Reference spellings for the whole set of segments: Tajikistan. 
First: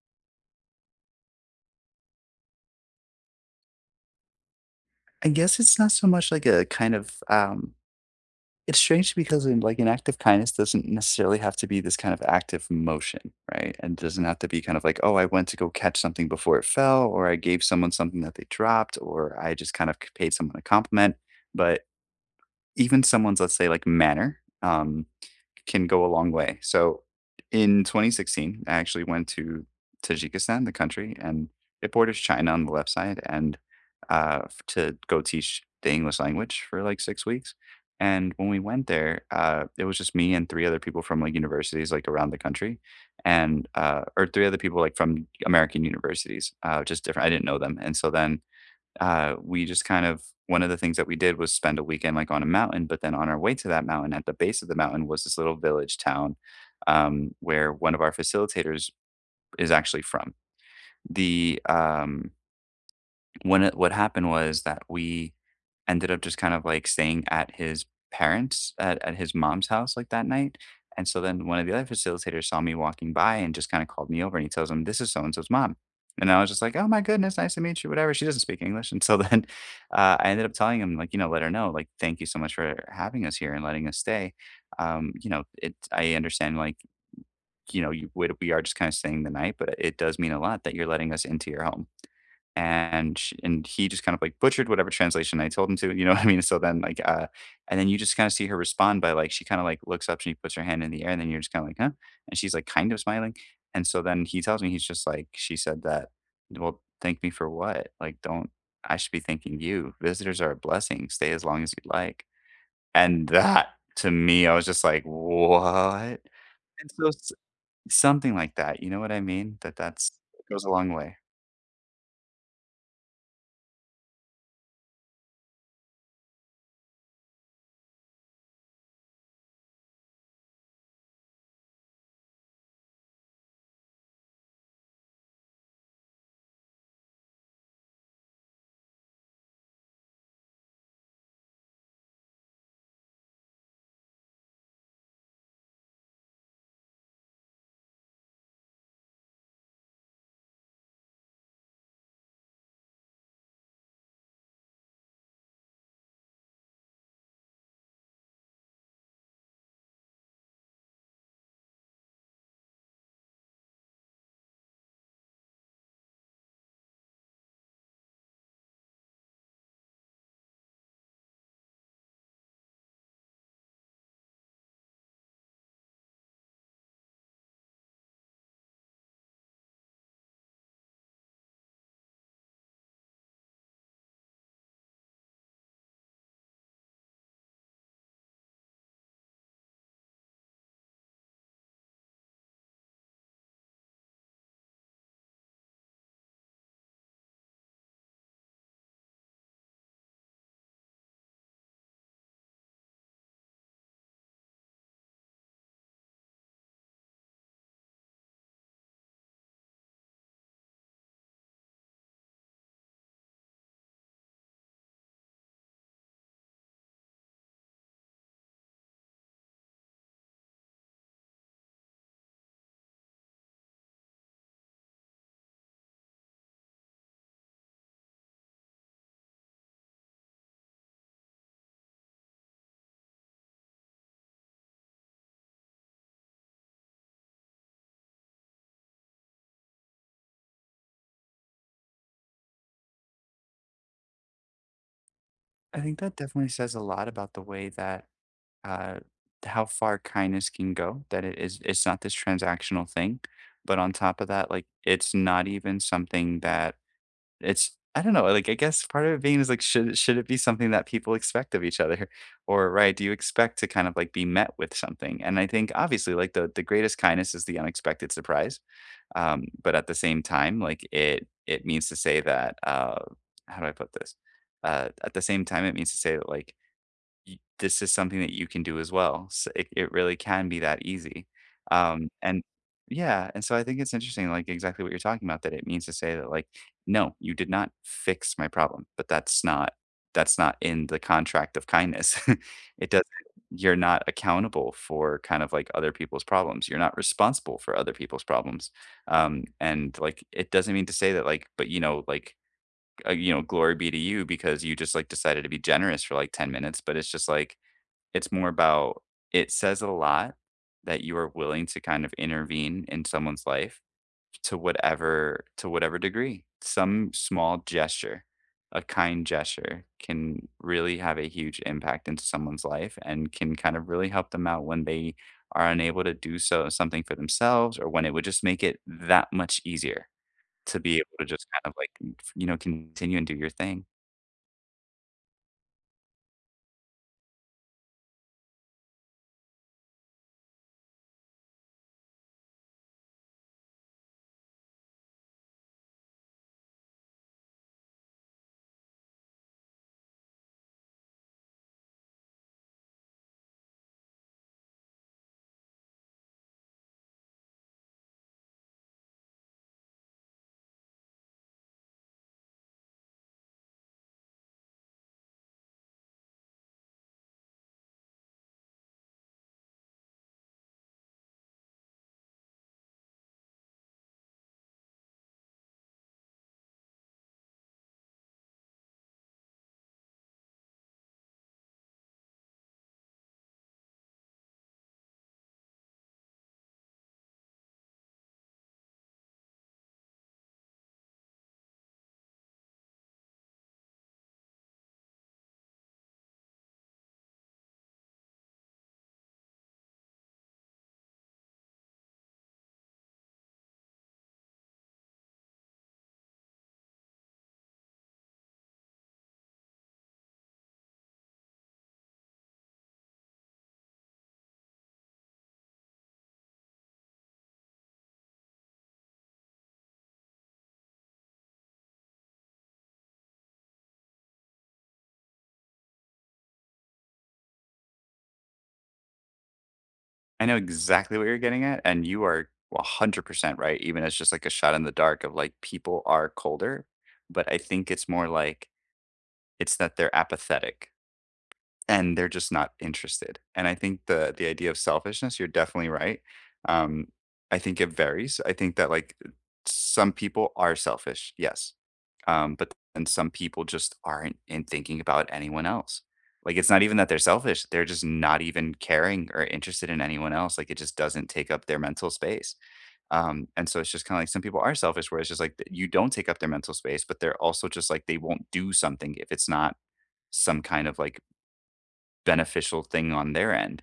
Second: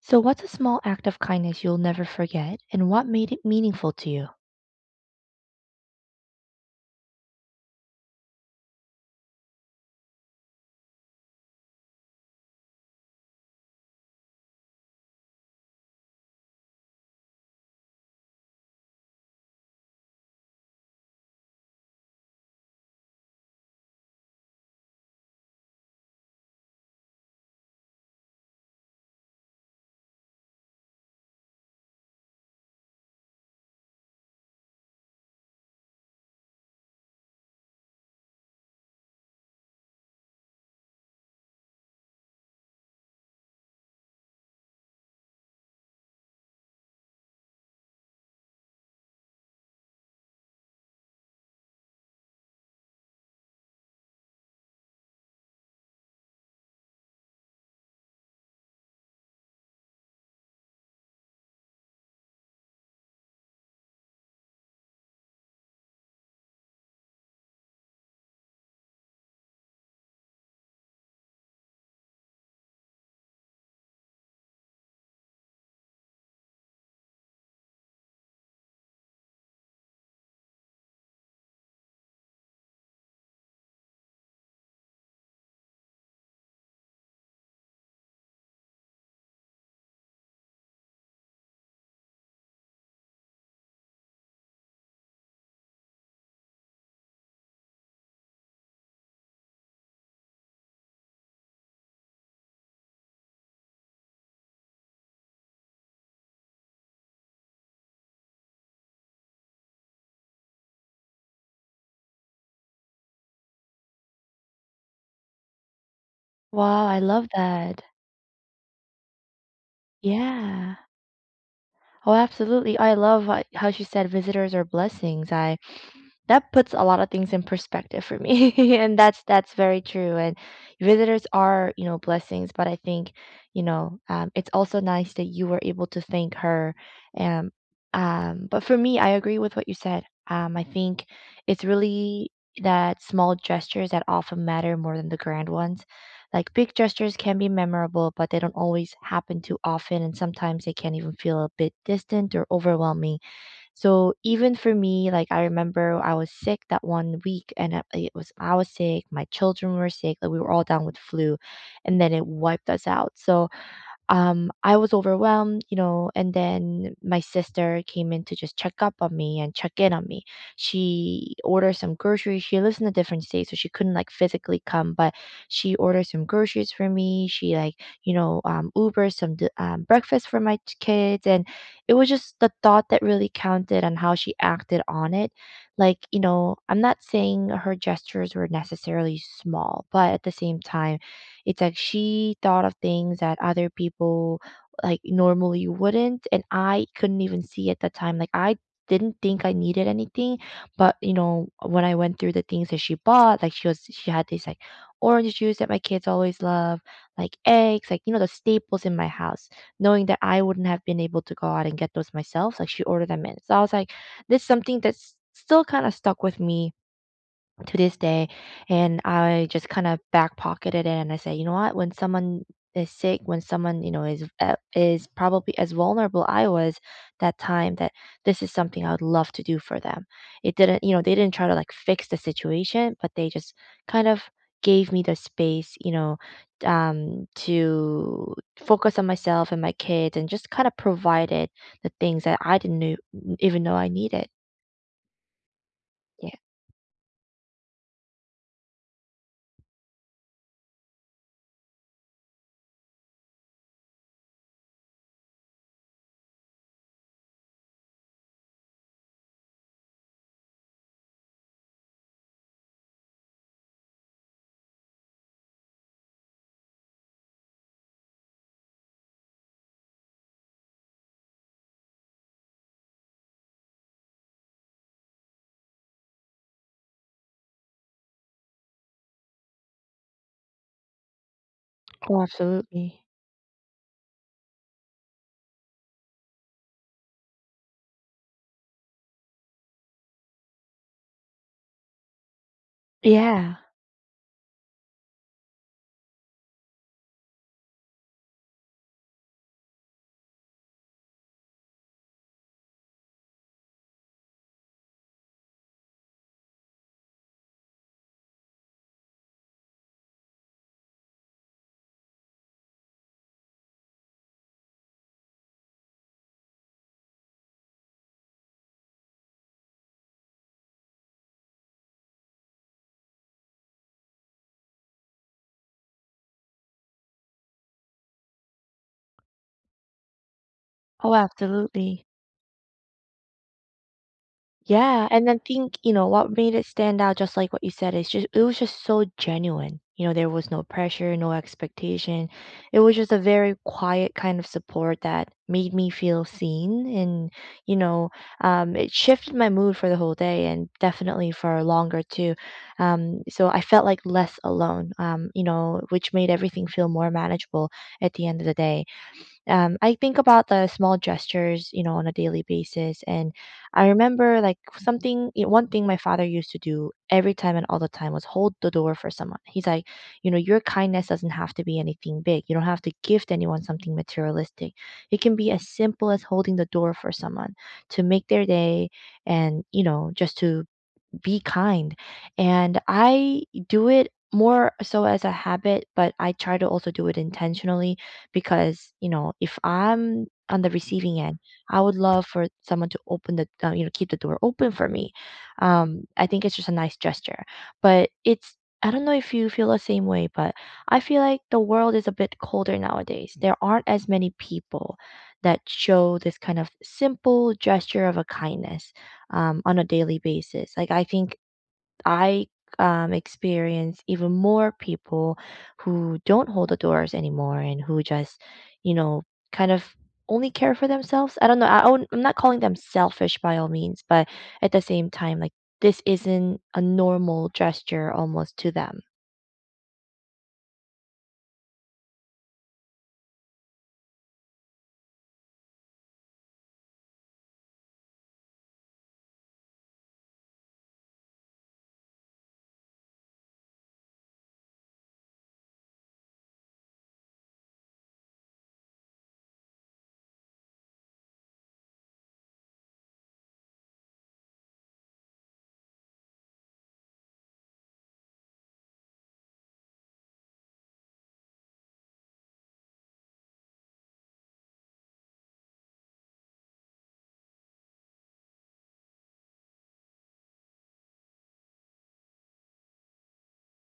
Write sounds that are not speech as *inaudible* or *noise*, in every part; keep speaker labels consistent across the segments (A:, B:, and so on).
A: So, what's a small act of kindness you'll never forget, and what made it meaningful to you?
B: I guess it's not so much like a kind of, it's strange because in like an act of kindness doesn't necessarily have to be this kind of active motion, right? And doesn't have to be kind of like, oh, I went to go catch something before it fell, or I gave someone something that they dropped, or I just kind of paid someone a compliment. But even someone's, let's say, like manner, can go a long way. So in 2016, I actually went to Tajikistan, the country, and it borders China on the left side, and to go teach the English language for like 6 weeks. And when we went there, it was just me and three other people from like universities like around the country, and or three other people like from American universities, just different. I didn't know them, and so then we just kind of one of the things that we did was spend a weekend like on a mountain, but then on our way to that mountain, at the base of the mountain was this little village town, where one of our facilitators is actually from. The when it what happened was that we ended up just kind of like staying at his at his mom's house like that night. And so then one of the other facilitators saw me walking by and just kind of called me over, and he tells him, "This is so and so's mom." And I was just like, oh my goodness, nice to meet you, whatever. She doesn't speak English, and so *laughs* then I ended up telling him like, you know, let her know like thank you so much for having us here and letting us stay. You know it I understand like, you know, you would we are just kind of staying the night, but it does mean a lot that you're letting us into your home. And sh and he just kind of, like, butchered whatever translation I told him to, you know *laughs* what I mean? So then, like, and then you just kinda see her respond by, like she kinda, like, looks up, and she puts her hand in the air, and then you're just kinda like, "Huh?" And she's, like, kind of smiling. And so then he tells me, he's just like, "She said that, well, thank me for what? Like, don't, I should be thanking you. Visitors are a blessing. Stay as long as you'd like." And that, to me, I was just like, "What?"
A: Wow,
B: And
A: I
B: so
A: love
B: s
A: that.
B: something like that, you know what I mean? That that's it goes a
A: Yeah.
B: long way.
A: Oh, absolutely. I love how she said visitors are blessings. I that puts a lot of things in perspective for me *laughs* and that's very true and visitors are you know blessings but I think you know it's also nice that you were able to thank her um, but for me I agree with what you said I think it's really that small gestures that often matter more than the grand ones like big gestures can be memorable, but they don't always happen too often, and sometimes they can even feel a bit distant or overwhelming. So even for me, like I remember I was sick that one week, and I- it was I was sick, my children were sick, like we were all down with flu, and then it wiped us out. So I was overwhelmed, you know, and then my sister came in to just check up on me and check in on me. She ordered some groceries. She lives in a different state, so she couldn't like physically come, but she ordered some groceries for me. She like, you know, Uber breakfast for my kids, and it was just the thought that really counted and how she acted on it. Like, you know, I'm not saying her gestures were necessarily small, but at the same time it's like she thought of things that other people like normally wouldn't, and I couldn't even see at the time. Like I didn't think I needed anything, but you know, when I went through the things that she bought, like she had these like orange juice that my kids always love, like eggs, like you know, the staples in my house, knowing that I wouldn't have been able to go out and get those myself. Like she ordered them in. So I was like, this is something that's still kind of stuck with me to this day. And I just kind of back pocketed it and I say, you know what, when someone is sick, when someone, you know, is probably as vulnerable I was that time that this is something I would love to do for them. It didn't, you know, they didn't try to like fix the situation, but they just kind of gave me the space, you know, to focus on myself and my kids and just kind of provided the things that I didn't knew, even know I needed.
B: I think that
A: Yeah.
B: definitely says a lot about the way that, uh, how far kindness can go. That it is, it's not this transactional thing, but on top of that, like it's not even something that it's I don't know, like, I guess part of it being is, like, should it be something that people expect of each other? *laughs* Or, right, do you expect to kind of, like, be met with something? And I think, obviously, like, the greatest kindness is the unexpected surprise, but at the same time, like, it means to say that, how do I put this? At the same time, it means to say that, like, y this is something that you can do as well. So it really can be that easy.
A: Oh,
B: And
A: absolutely.
B: yeah, and so I think it's interesting, like, exactly what you're talking about, that it means to say that, like, "No, you did not fix my problem," but that's not in the contract of kindness. *laughs* It doesn't,
A: Yeah.
B: you're not accountable for kind of, like, other people's problems. You're not responsible for other people's problems. And, like, it doesn't mean to say that, like, but, you know, like, you know, glory be to you because you just, like, decided to be generous for, like, 10 minutes, but it's just like, it's more about, it says a lot that you are willing to kind of intervene in someone's life to whatever degree. Some small gesture, a kind gesture can really have a huge impact into someone's life and can kind of really help them out when they are unable to do something for themselves, or when it would just make it that much easier to be able
A: Oh,
B: to just kind of like,
A: absolutely.
B: you know, continue and do your thing.
A: Yeah, and then think, you know, what made it stand out, just like what you said, is just it was just so genuine. You know, there was no pressure, no expectation. It was just a very quiet kind of support that made me feel seen, and you know, it shifted my mood for the whole day, and definitely for longer too. So I felt like less alone. You know, which made everything feel more manageable at the end of the day. I think about the small gestures, you know, on a daily basis. And I remember like something, one thing my father used to do every time and all the time was hold the door for someone. He's like, you know, your kindness doesn't have to be anything big. You don't have to gift anyone something materialistic. It can be as simple as holding the door for someone to make their day and, you know, just to be kind. And I do it more so as a habit, but I try to also do it intentionally because, you know, if I'm on the receiving end, I would love for someone to open the, you know, keep the door open for me. I think it's just a nice gesture, but I don't know if you feel the same way, but I feel like the world is a bit colder nowadays. There aren't as many people that show this kind of simple gesture of a kindness on a daily basis. Like I think I experience even more people who don't hold the doors anymore and who just, you know, kind of only care for themselves. I don't know. I I'm not calling them selfish by all means, but at the same time, like this isn't a normal gesture almost to them.
B: I know exactly what you're getting at, and you are 100% right, even as just like a shot in the dark of like people are colder, but I think it's more like it's that they're apathetic. And they're just not interested. And I think the idea of selfishness, you're definitely right. Um, I think it varies. I think that like some people are selfish, yes. But then some people just aren't in thinking about anyone else. Like it's not even that they're selfish, they're just not even caring or interested in anyone else. Like it just doesn't take up their mental space. And so it's just kind of like some people are selfish, where it's just like you don't take up their mental space, but they're also just like they won't do something if it's not some kind of like beneficial thing on their end.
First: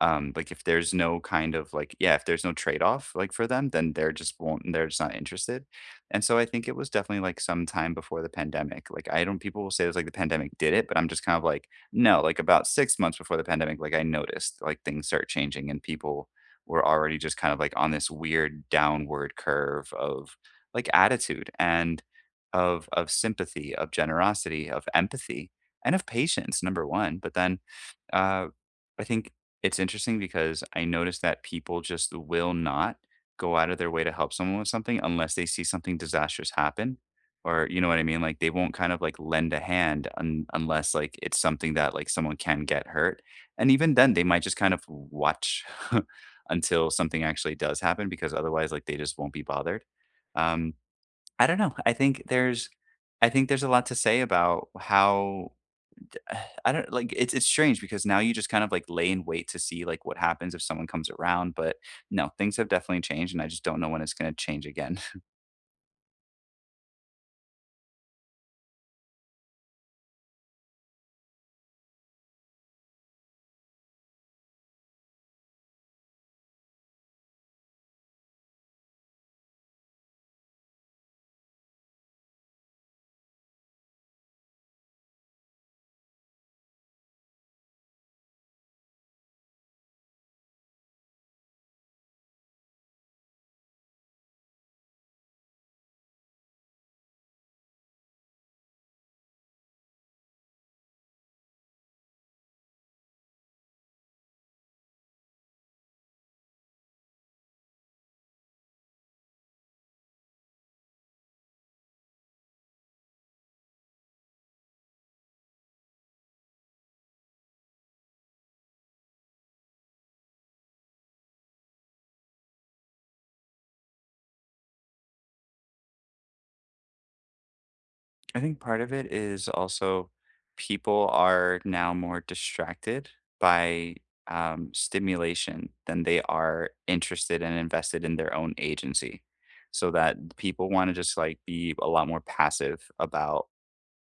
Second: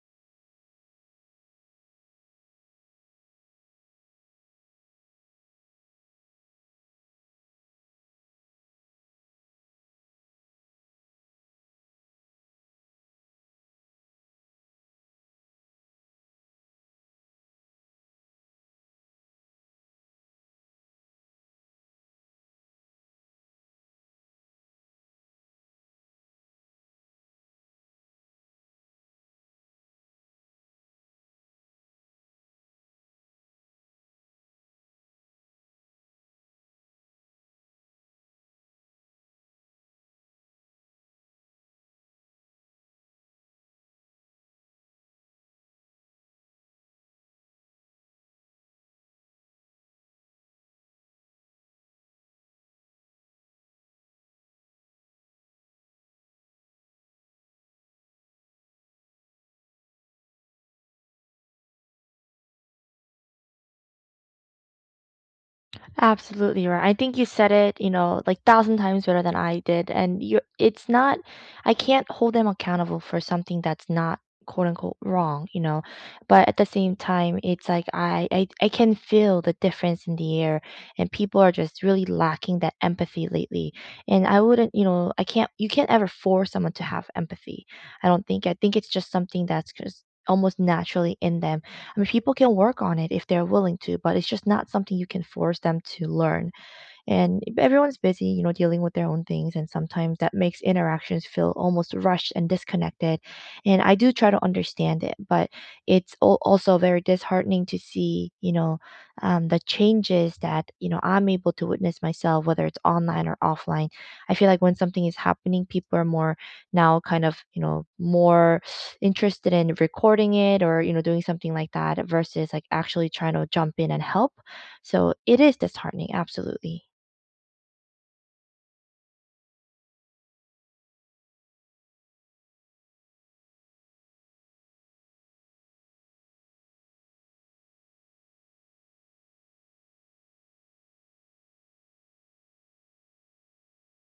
B: Like if there's no kind of like, yeah, if there's no trade-off like for them, then they're just won't, they're just not interested. And so I think it was definitely like some time before the pandemic. Like I don't, people will say it was like the pandemic did it, but I'm just kind of like, no, like about 6 months before the pandemic, like I noticed like things start changing and people were already just kind of like on this weird downward curve of like attitude and of sympathy, of generosity, of empathy, and of patience, number one. But then, uh, I think it's interesting because I noticed that people just will not go out of their way to help someone with something unless they see something disastrous happen. Or you know what I mean? Like they won't kind of like lend a hand unless like it's something that like someone can get hurt. And even then they might just kind of watch *laughs* until something actually does happen because otherwise like they just won't be bothered. Um I don't know. I think there's a lot to say about how I don't, like it's strange because now you just kind of like lay in wait to see like what happens if someone comes around, but no, things have definitely changed and I just don't know when it's going to change again.
A: Absolutely right. I think you said it, you know, like thousand times better than I did. And it's not, I can't hold them accountable for something that's not quote unquote wrong, you know. But at the same time, it's like I can feel the difference in the air, and people are just really lacking that empathy lately. And I wouldn't, you know, I can't, you can't ever force someone to have empathy. I don't think. I think it's just something that's just almost naturally in them. I mean, people can work on it if they're willing to, but it's just not something you can force them to learn and everyone's busy, you know, dealing with their own things, and sometimes that makes interactions feel almost rushed and disconnected. And I do try to understand it, but it's also very disheartening to see, you know, the changes that you know I'm able to witness myself, whether it's online or offline. I feel like when something is happening, people are more now kind of you know more *sniffs* interested in recording it or you know doing something like that versus like actually trying to jump in and help. So it is disheartening, absolutely.
B: *laughs* I think part of it is also people are now more distracted by, stimulation than they are interested and invested in their own agency. So that people want to just like be a lot more passive about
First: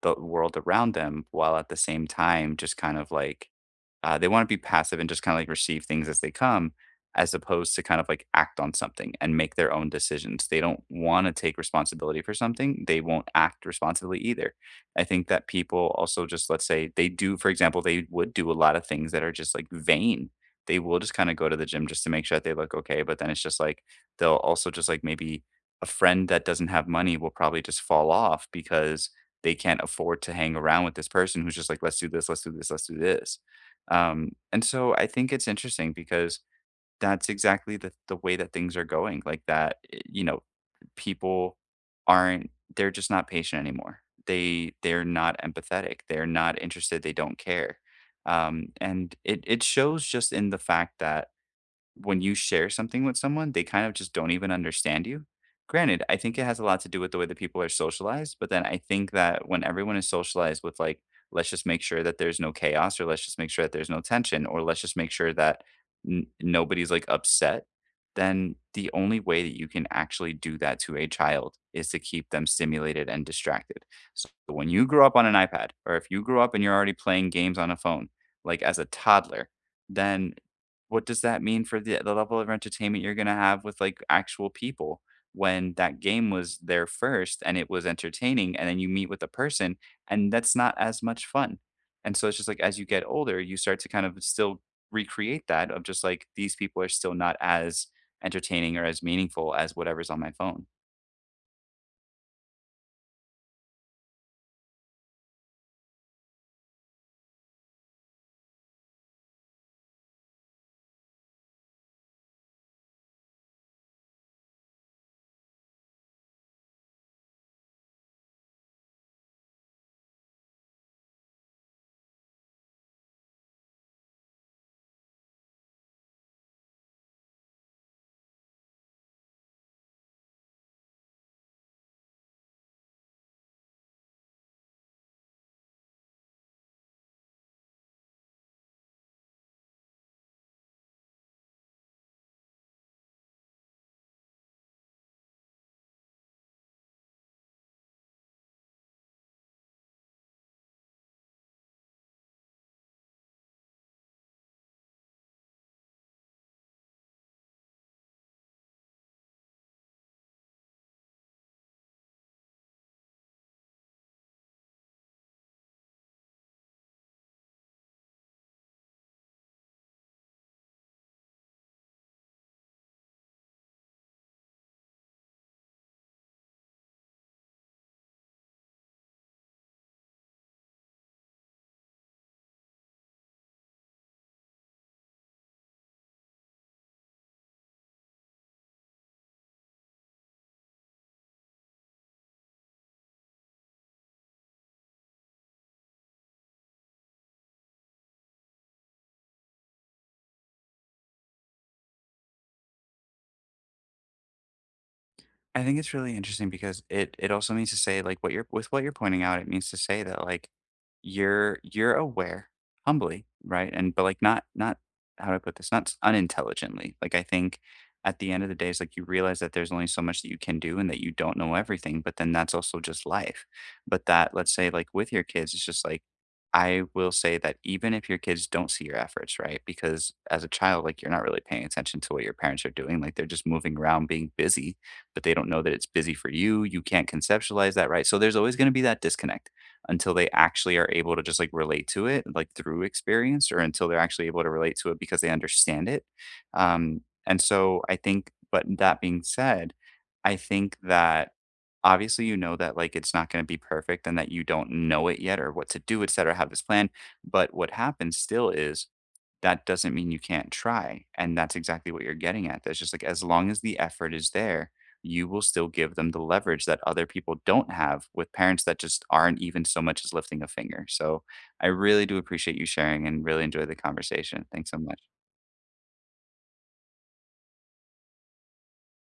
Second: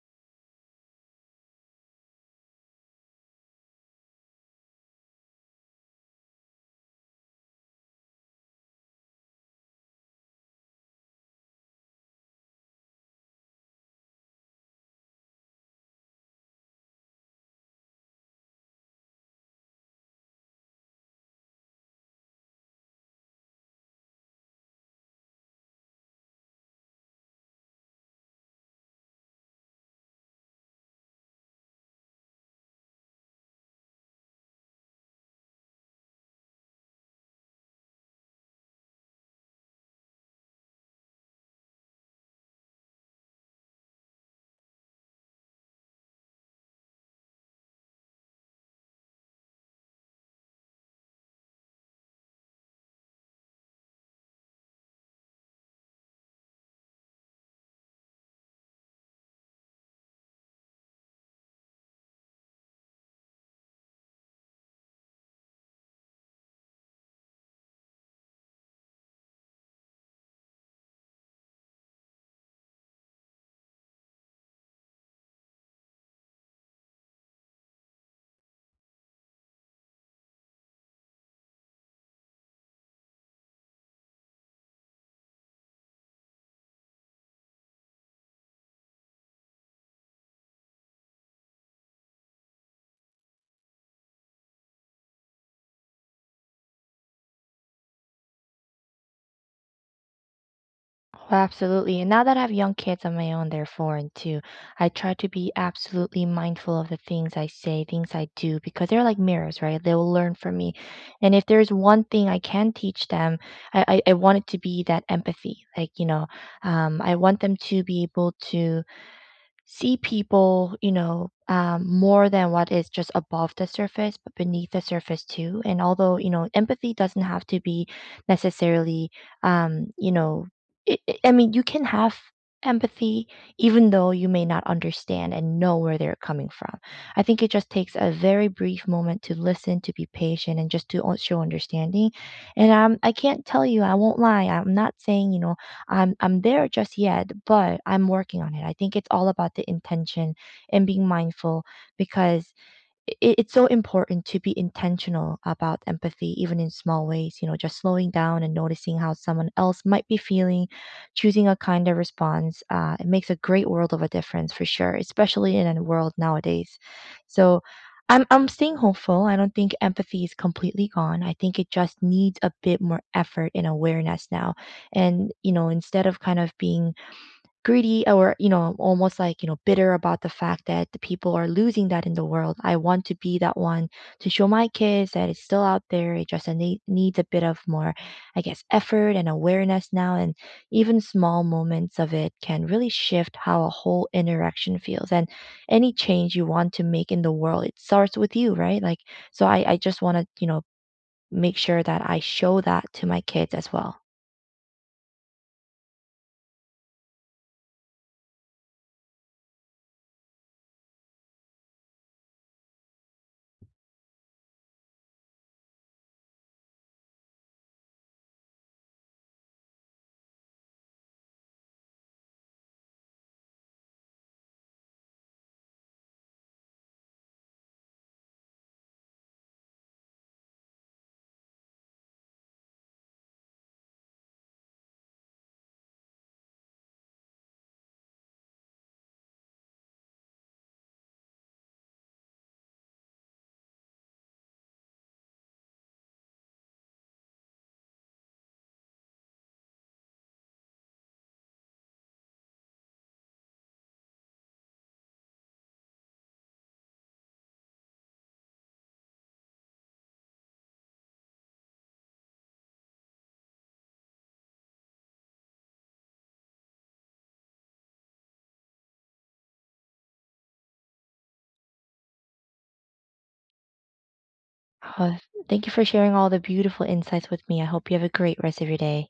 B: the world around them while at the same time just kind of like, they wanna be passive and just kinda, like, receive things as they come, as opposed to kind of, like, act on something and make their own decisions. They don't wanna take responsibility for something, they won't act responsibly either. I think that people also just, let's say, they do for example, they would do a lot of things that are just, like, vain. They will just kinda go to the gym just to make sure that they look okay, but then it's just, like, they'll also just, like, maybe a friend that doesn't have money will probably just fall off because they can't afford to hang around with this person who's just like, "Let's do this, let's do this, let's do this." And so I think it's interesting because that's exactly the way that things are going. Like that, you know, people aren't, they're just not patient anymore. They're not empathetic. They're not interested. They don't care. And it shows just in the fact that when you share something with someone, they kind of just don't even understand you. Granted, I think it has a lot to do with the way that people are socialized, but then I think that when everyone is socialized with like, let's just make sure that there's no chaos, or let's just make sure that there's no tension, or let's just make sure that nobody's like upset, then the only way that you can actually do that to a child is to keep them stimulated and distracted. So when you grow up on an iPad, or if you grow up and you're already playing games on a phone, like as a toddler, then what does that mean for the level of entertainment you're gonna have with, like, actual people when that game was there first and it was entertaining, and then you meet with a person, and that's not as much fun. And so it's just like as you get older, you start to kind of still recreate that of just like, these people are still not as entertaining or as meaningful as whatever's on my phone.
A: Oh, absolutely. And now that I have young kids of my own, they're foreign too. I try to be absolutely mindful of the things I say, things I do, because they're like mirrors, right? They will learn from me. And if there's one thing I can teach them, I want it to be that empathy. Like, you know, I want them to be able to see people, you know, more than what is just above the surface, but beneath the surface too. And although, you know, empathy doesn't have to be necessarily, you know, I mean, you can have empathy even though you may not understand and know where they're coming from. I think it just takes a very brief moment to listen, to be patient, and just to show understanding. And I can't tell you, I won't lie, I'm not saying, you know, I'm there just yet, but I'm working on it. I think it's all about the intention and being mindful because it's so important to be intentional about empathy, even in small ways, you know, just slowing down and noticing how someone else might be feeling, choosing a kinder response. It makes a great world of a difference for sure, especially in a world nowadays. So I'm staying hopeful. I don't think empathy is completely gone. I think it just needs a bit more effort and awareness now. And, you know, instead of kind of being greedy or, you know, almost like, you know, bitter about the fact that the people are losing that in the world. I want to be that one to show my kids that it's still out there. It just needs a bit of more, I guess, effort and awareness now. And even small moments of it can really shift how a whole interaction feels. And any change you want to make in the world, it starts with you, right? Like, so I just want to, you know, make sure that I show that to my kids as well.
B: I think it's really interesting because it also means to say like what you're with what you're pointing out, it means to say that like you're aware humbly, right? And but like not, how do I put this? Not unintelligently. Like I think at the end of the day, it's like you realize that there's only so much that you can do and that you don't know everything, but then that's also just life. But that let's say like with your kids, it's just like I will say that even if your kids don't see your efforts, right? Because as a child, like you're not really paying attention to what your parents are doing. Like they're just moving around, being busy, but they don't know that it's busy for you. You can't conceptualize that, right? So there's always going to be that disconnect until they actually are able to just like relate to it, like through experience, or until they're actually able to relate to it because they understand it. And so I think, but that being said, I think that obviously you know that like it's not going to be perfect and that you don't know it yet or what to do, et cetera, have this plan. But what happens still is that doesn't mean you can't try. And that's exactly what you're getting at. That's just like as long as the effort is there, you will still give them the leverage that other people don't have with parents that just aren't even so much as lifting a finger. So I really do appreciate you sharing and really enjoy the conversation. Thanks so
A: Oh,
B: much.
A: thank you for sharing all the beautiful insights with me. I hope you have a great rest of your day.